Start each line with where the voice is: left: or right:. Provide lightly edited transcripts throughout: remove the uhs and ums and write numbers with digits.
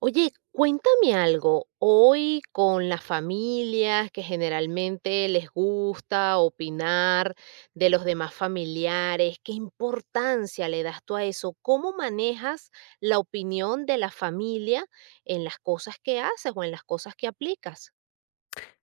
right: Oye, cuéntame algo. Hoy con las familias que generalmente les gusta opinar de los demás familiares, ¿qué importancia le das tú a eso? ¿Cómo manejas la opinión de la familia en las cosas que haces o en las cosas que aplicas?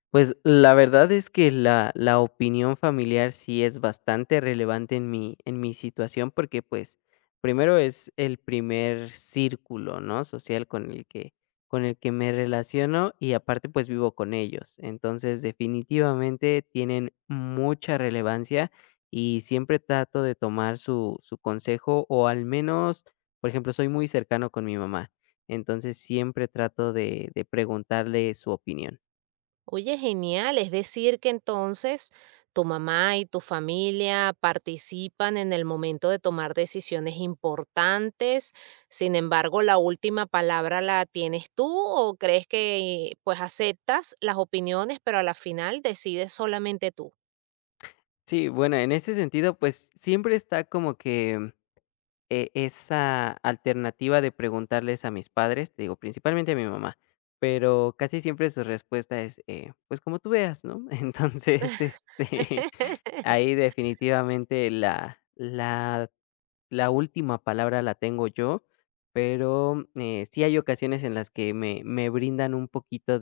left: Pues la verdad es que la opinión familiar sí es bastante relevante en mi situación, porque, pues, primero es el primer círculo, ¿no?, social con el que me relaciono y aparte, pues, vivo con ellos. Entonces, definitivamente tienen mucha relevancia y siempre trato de tomar su consejo o al menos, por ejemplo, soy muy cercano con mi mamá, entonces siempre trato de preguntarle su opinión.
right: Oye, genial. Es decir, que entonces tu mamá y tu familia participan en el momento de tomar decisiones importantes. Sin embargo, la última palabra la tienes tú o crees que pues aceptas las opiniones, pero a la final decides solamente tú.
left: Sí, bueno, en ese sentido, pues siempre está como que esa alternativa de preguntarles a mis padres, te digo, principalmente a mi mamá, pero casi siempre su respuesta es, pues como tú veas, ¿no? Entonces, ahí definitivamente la última palabra la tengo yo, pero sí hay ocasiones en las que me brindan un poquito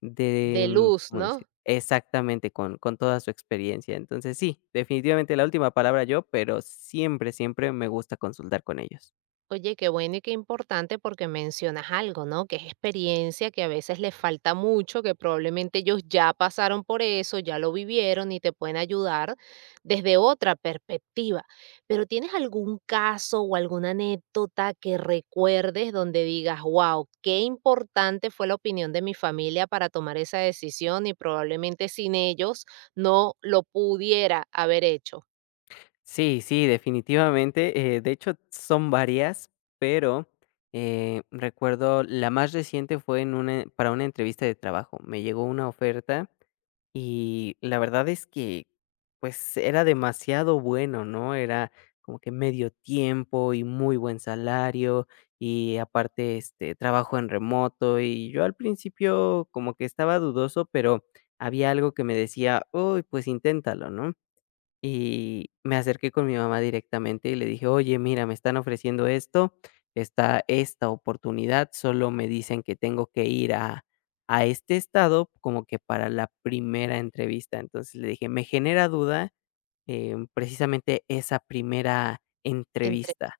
left: de,
right: De luz,
left: ¿cómo decir?
right: ¿no?
left: Exactamente, con toda su experiencia. Entonces, sí, definitivamente la última palabra yo, pero siempre, siempre me gusta consultar con ellos.
right: Oye, qué bueno y qué importante porque mencionas algo, ¿no? Que es experiencia que a veces les falta mucho, que probablemente ellos ya pasaron por eso, ya lo vivieron y te pueden ayudar desde otra perspectiva. Pero ¿tienes algún caso o alguna anécdota que recuerdes donde digas, wow, qué importante fue la opinión de mi familia para tomar esa decisión y probablemente sin ellos no lo pudiera haber hecho?
left: Sí, sí, definitivamente. De hecho, son varias, pero, recuerdo la más reciente fue en una para una entrevista de trabajo. Me llegó una oferta. Y la verdad es que, pues, era demasiado bueno, ¿no? Era como que medio tiempo y muy buen salario y aparte, trabajo en remoto y yo al principio como que estaba dudoso, pero había algo que me decía, uy, pues inténtalo, ¿no? Y me acerqué con mi mamá directamente y le dije: "Oye, mira, me están ofreciendo esto, está esta oportunidad, solo me dicen que tengo que ir a este estado como que para la primera entrevista". Entonces le dije: "Me genera duda, precisamente esa primera
right: Entre.
left: entrevista".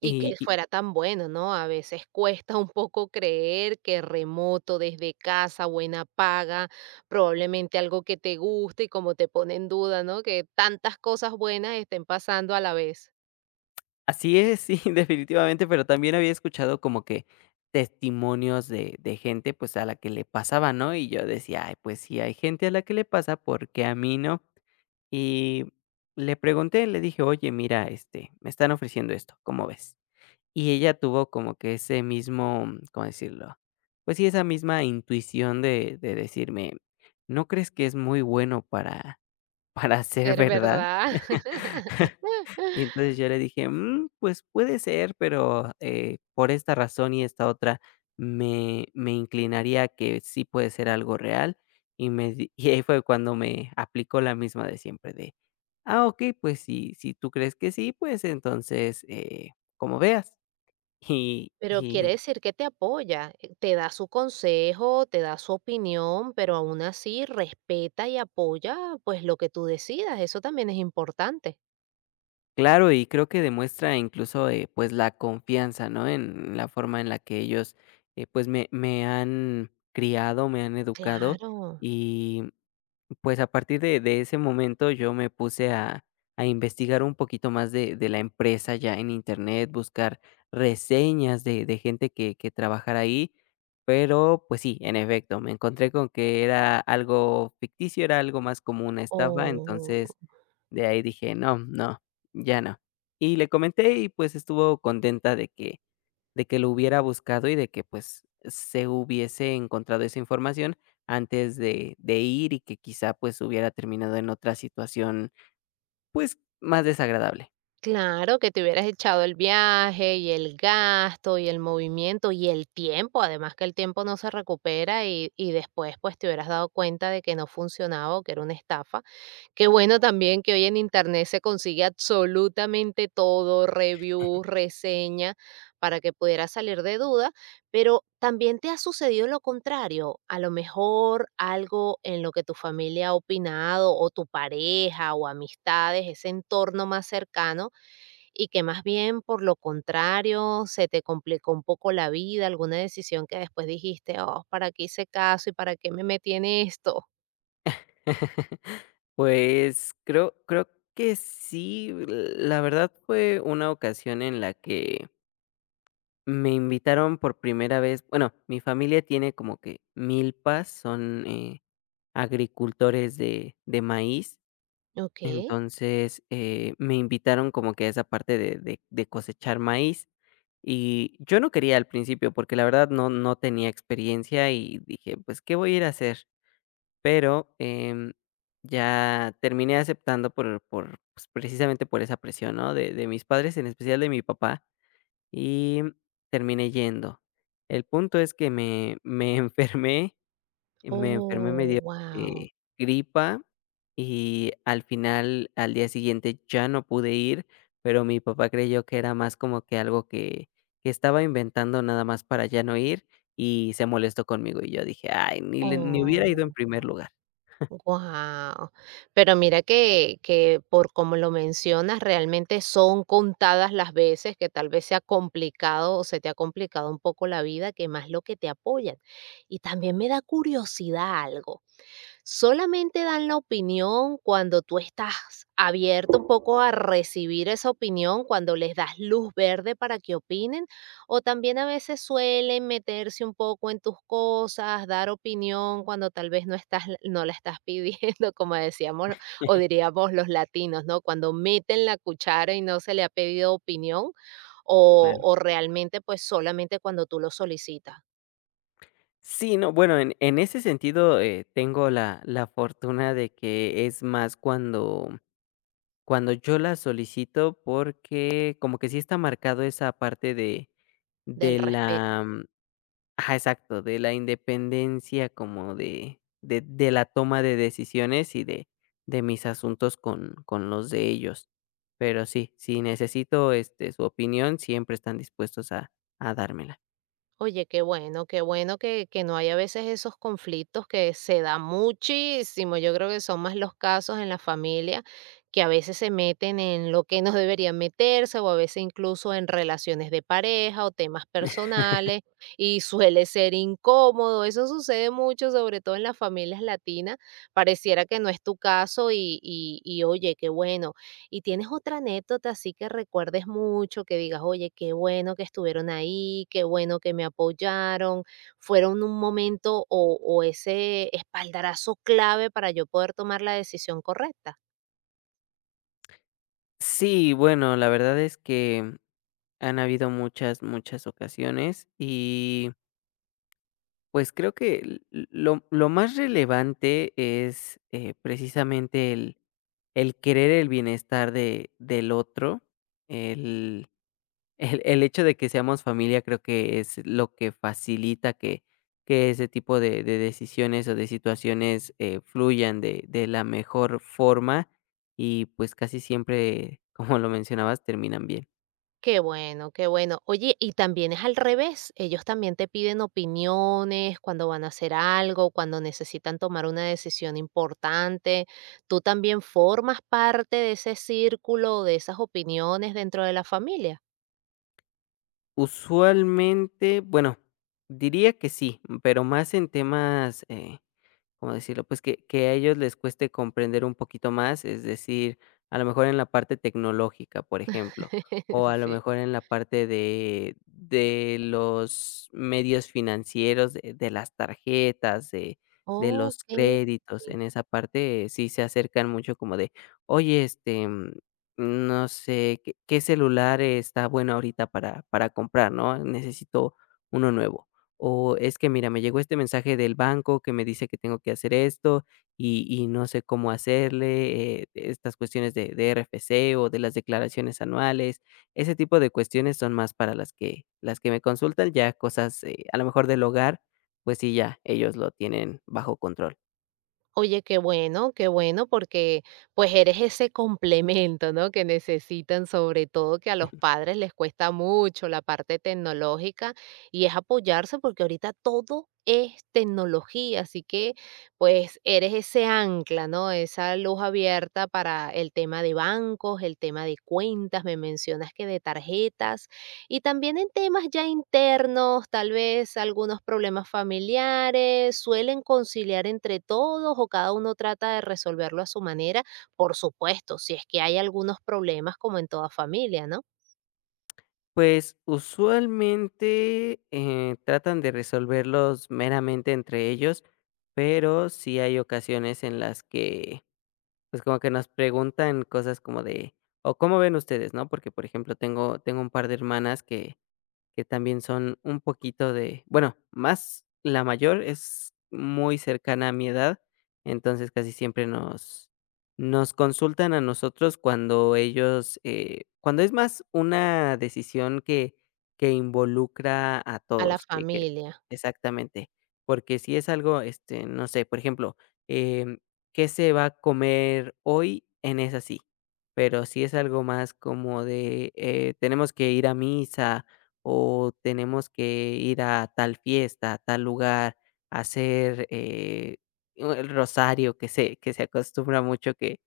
right: Y
left: Y
right: que
left: y
right: fuera tan bueno, ¿no? A veces cuesta un poco creer que remoto, desde casa, buena paga, probablemente algo que te guste y como te pone en duda, ¿no? Que tantas cosas buenas estén pasando a la vez.
left: así es, sí, definitivamente, pero también había escuchado como que testimonios de gente, pues, a la que le pasaba, ¿no? Y yo decía: "Ay, pues, si hay gente a la que le pasa, ¿por qué a mí no?". Y le pregunté, le dije: "Oye, mira, me están ofreciendo esto, ¿cómo ves?". Y ella tuvo como que ese mismo, ¿cómo decirlo? Pues sí, esa misma intuición de decirme: "¿No crees que es muy bueno para para ser
right: Es
left: verdad?".
right: verdad.
left: Y entonces yo le dije: "Mm, pues puede ser, pero, por esta razón y esta otra, me inclinaría a que sí puede ser algo real", y me di y ahí fue cuando me aplicó la misma de siempre de: "Ah, ok, pues si tú crees que sí, pues entonces, como veas". Y
right: Pero quiere
left: y
right: decir que te apoya, te da su consejo, te da su opinión, pero aún así respeta y apoya pues lo que tú decidas. Eso también es importante.
left: claro, y creo que demuestra incluso, pues la confianza, ¿no? En la forma en la que ellos, pues me han criado, me han educado.
right: Claro.
left: Y pues, a partir de ese momento, yo me puse a investigar un poquito más de la empresa ya en Internet, buscar reseñas de gente que trabajara ahí, pero, pues sí, en efecto, me encontré con que era algo ficticio, era algo más como una estafa,
right: O
left: entonces, de ahí dije: "No, no, ya no". Y le comenté y, pues, estuvo contenta de que lo hubiera buscado y de que, pues, se hubiese encontrado esa información antes de ir y que quizá, pues, hubiera terminado en otra situación, pues, más desagradable.
right: claro, que te hubieras echado el viaje y el gasto y el movimiento y el tiempo, además que el tiempo no se recupera y después pues te hubieras dado cuenta de que no funcionaba o que era una estafa. Qué bueno también que hoy en internet se consigue absolutamente todo, reviews, reseña, para que pudieras salir de duda, pero también te ha sucedido lo contrario, a lo mejor algo en lo que tu familia ha opinado o tu pareja o amistades, ese entorno más cercano y que más bien por lo contrario se te complicó un poco la vida, alguna decisión que después dijiste, oh, ¿para qué hice caso y para qué me metí en esto?
left: Pues, creo que sí, la verdad fue una ocasión en la que me invitaron por primera vez. Bueno, mi familia tiene como que milpas, son, agricultores de maíz.
right: Ok.
left: Entonces, me invitaron como que a esa parte de cosechar maíz, y yo no quería al principio, porque la verdad no tenía experiencia y dije: "Pues, ¿qué voy a ir a hacer?". Pero, ya terminé aceptando pues, precisamente por esa presión, ¿no?, de mis padres, en especial de mi papá, y terminé yendo. El punto es que me enfermé, me enfermé, me
right: Oh,
left: dio,
right: wow.
left: eh, gripa y al final, al día siguiente ya no pude ir, pero mi papá creyó que era más como que algo que estaba inventando nada más para ya no ir, y se molestó conmigo, y yo dije: "Ay, ni le ni hubiera ido
right: Oh,
left: en primer lugar".
right: wow. Pero mira que por como lo mencionas, realmente son contadas las veces que tal vez se ha complicado o se te ha complicado un poco la vida, que más lo que te apoyan. Y también me da curiosidad algo. Solamente dan la opinión cuando tú estás abierto un poco a recibir esa opinión, cuando les das luz verde para que opinen, o también a veces suelen meterse un poco en tus cosas, dar opinión cuando tal vez no estás, no la estás pidiendo, como decíamos o diríamos los latinos, ¿no? Cuando meten la cuchara y no se le ha pedido opinión,
left: Claro.
right: o realmente pues solamente cuando tú lo solicitas
left: Sí, no, bueno, en ese sentido, tengo la fortuna de que es más cuando cuando yo la solicito, porque como que sí está marcado esa parte
right: del
left: de
right: respeto.
left: la. Ajá, exacto, de la independencia como de la toma de decisiones y de mis asuntos con los de ellos. Pero sí, si necesito, su opinión, siempre están dispuestos a dármela.
right: Oye, qué bueno que no hay a veces esos conflictos que se da muchísimo. Yo creo que son más los casos en la familia que a veces se meten en lo que no deberían meterse o a veces incluso en relaciones de pareja o temas personales y suele ser incómodo. Eso sucede mucho, sobre todo en las familias latinas. Pareciera que no es tu caso y oye, qué bueno. ¿Y tienes otra anécdota así que recuerdes mucho, que digas, oye, qué bueno que estuvieron ahí, qué bueno que me apoyaron, fueron un momento o ese espaldarazo clave para yo poder tomar la decisión correcta?
left: Sí, bueno, la verdad es que han habido muchas, muchas ocasiones y, pues, creo que lo más relevante es, precisamente el querer el bienestar de del otro, el. El hecho de que seamos familia creo que es lo que facilita que ese tipo de decisiones o de situaciones, fluyan de la mejor forma y, pues, casi siempre, como lo mencionabas, terminan bien.
right: Qué bueno, qué bueno. Oye, y también es al revés, ellos también te piden opiniones cuando van a hacer algo, cuando necesitan tomar una decisión importante. ¿Tú también formas parte de ese círculo, de esas opiniones dentro de la familia?
left: Usualmente, bueno, diría que sí, pero más en temas, ¿cómo decirlo? Pues que a ellos les cueste comprender un poquito más, es decir, a lo mejor en la parte tecnológica, por ejemplo, o a lo
right: Sí.
left: mejor en la parte de los medios financieros, de las tarjetas, de los
right: Okey.
left: créditos, en esa parte sí se acercan mucho como de, oye, no sé, ¿qué, qué celular está bueno ahorita para comprar, ¿no? Necesito uno nuevo. O es que mira, me llegó este mensaje del banco que me dice que tengo que hacer esto y no sé cómo hacerle, estas cuestiones de RFC o de las declaraciones anuales, ese tipo de cuestiones son más para las que me consultan, ya cosas a lo mejor del hogar, pues sí, ya ellos lo tienen bajo control.
right: Oye, qué bueno, porque, pues, eres ese complemento, ¿no?, que necesitan, sobre todo que a los padres les cuesta mucho la parte tecnológica, y es apoyarse porque ahorita todo es tecnología, así que, pues, eres ese ancla, ¿no?, esa luz abierta para el tema de bancos, el tema de cuentas, me mencionas que de tarjetas. Y también en temas ya internos, tal vez algunos problemas familiares, suelen conciliar entre todos o cada uno trata de resolverlo a su manera, por supuesto, si es que hay algunos problemas como en toda familia, ¿no?
left: Pues usualmente tratan de resolverlos meramente entre ellos, pero sí hay ocasiones en las que. Pues, como que nos preguntan cosas como de, o, ¿cómo ven ustedes?, ¿no? Porque, por ejemplo, tengo un par de hermanas que también son un poquito de bueno, más la mayor es muy cercana a mi edad, entonces casi siempre nos nos consultan a nosotros cuando ellos, cuando es más una decisión que involucra a
right: A la
left: todos, que
right: familia.
left: exactamente, porque si es algo, no sé, por ejemplo, em, ¿qué se va a comer hoy? En esa sí, pero si es algo más como de, tenemos que ir a misa o tenemos que ir a tal fiesta, a tal lugar, hacer, el rosario que se acostumbra mucho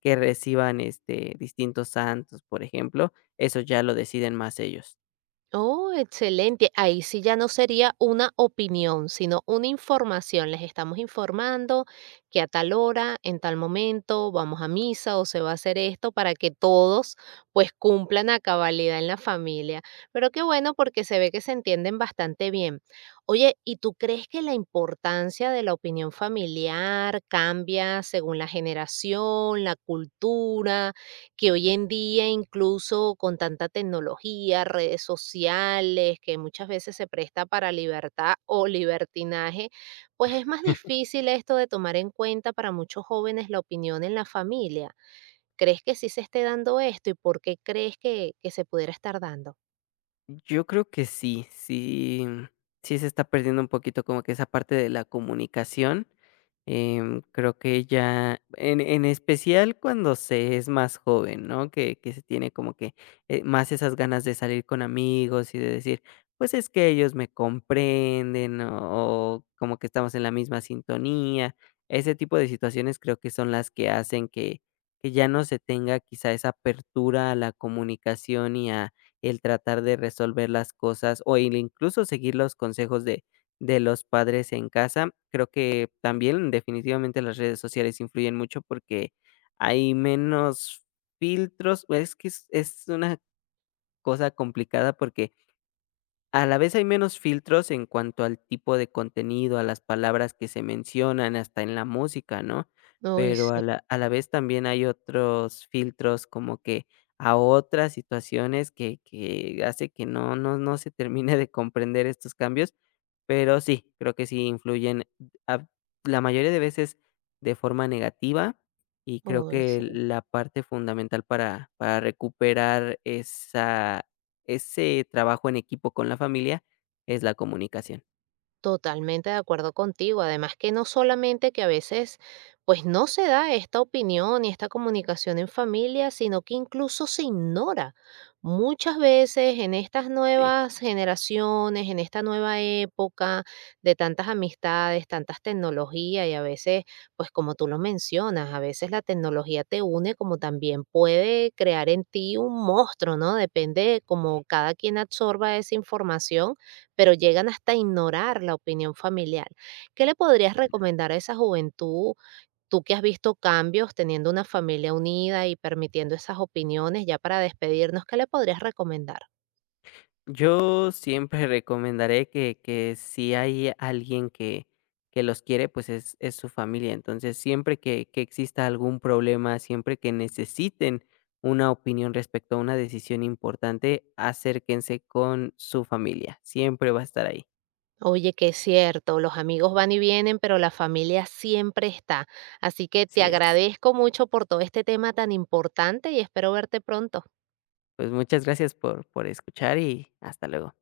left: que reciban, distintos santos, por ejemplo, eso ya lo deciden más ellos.
right: Oh, excelente. Ahí sí ya no sería una opinión, sino una información. Les estamos informando que a tal hora, en tal momento, vamos a misa o se va a hacer esto para que todos pues cumplan a cabalidad en la familia. Pero qué bueno porque se ve que se entienden bastante bien. Oye, ¿y tú crees que la importancia de la opinión familiar cambia según la generación, la cultura? Que hoy en día, incluso con tanta tecnología, redes sociales, que muchas veces se presta para libertad o libertinaje, pues es más difícil esto de tomar en cuenta para muchos jóvenes la opinión en la familia. ¿Crees que sí se esté dando esto y por qué crees que se pudiera estar dando?
left: Yo creo que sí, sí, sí se está perdiendo un poquito como que esa parte de la comunicación. Creo que ya, en especial cuando se es más joven, ¿no? Que se tiene como que, más esas ganas de salir con amigos y de decir, pues es que ellos me comprenden o como que estamos en la misma sintonía. Ese tipo de situaciones creo que son las que hacen que ya no se tenga quizá esa apertura a la comunicación y a el tratar de resolver las cosas o el incluso seguir los consejos de los padres en casa, creo que también definitivamente las redes sociales influyen mucho porque hay menos filtros. Pues, es que es una cosa complicada porque a la vez hay menos filtros en cuanto al tipo de contenido, a las palabras que se mencionan, hasta en la música, ¿no?
right: Uy,
left: Pero
right: sí,
left: a la vez también hay otros filtros como que a otras situaciones que hace que no, no, no se termine de comprender estos cambios, pero sí, creo que sí influyen a- la mayoría de veces de forma negativa y creo
right: uy,
left: que
right: sí.
left: la parte fundamental para recuperar ese trabajo en equipo con la familia es la comunicación.
right: Totalmente de acuerdo contigo. Además que no solamente que a veces pues no se da esta opinión y esta comunicación en familia, sino que incluso se ignora. Muchas veces en estas
left: Sí.
right: nuevas generaciones, en esta nueva época de tantas amistades, tantas tecnologías y a veces, pues como tú lo mencionas, a veces la tecnología te une como también puede crear en ti un monstruo, ¿no? Depende de cómo cada quien absorba esa información, pero llegan hasta ignorar la opinión familiar. ¿Qué le podrías recomendar a esa juventud, tú que has visto cambios teniendo una familia unida y permitiendo esas opiniones ya para despedirnos? ¿Qué le podrías recomendar?
left: Yo siempre recomendaré que si hay alguien que los quiere, pues es su familia. Entonces, siempre que exista algún problema, siempre que necesiten una opinión respecto a una decisión importante, acérquense con su familia, siempre va a estar ahí.
right: Oye, que es cierto, los amigos van y vienen, pero la familia siempre está. Así que te
left: Así es.
right: agradezco mucho por todo este tema tan importante y espero verte pronto.
left: Pues muchas gracias por escuchar y hasta luego.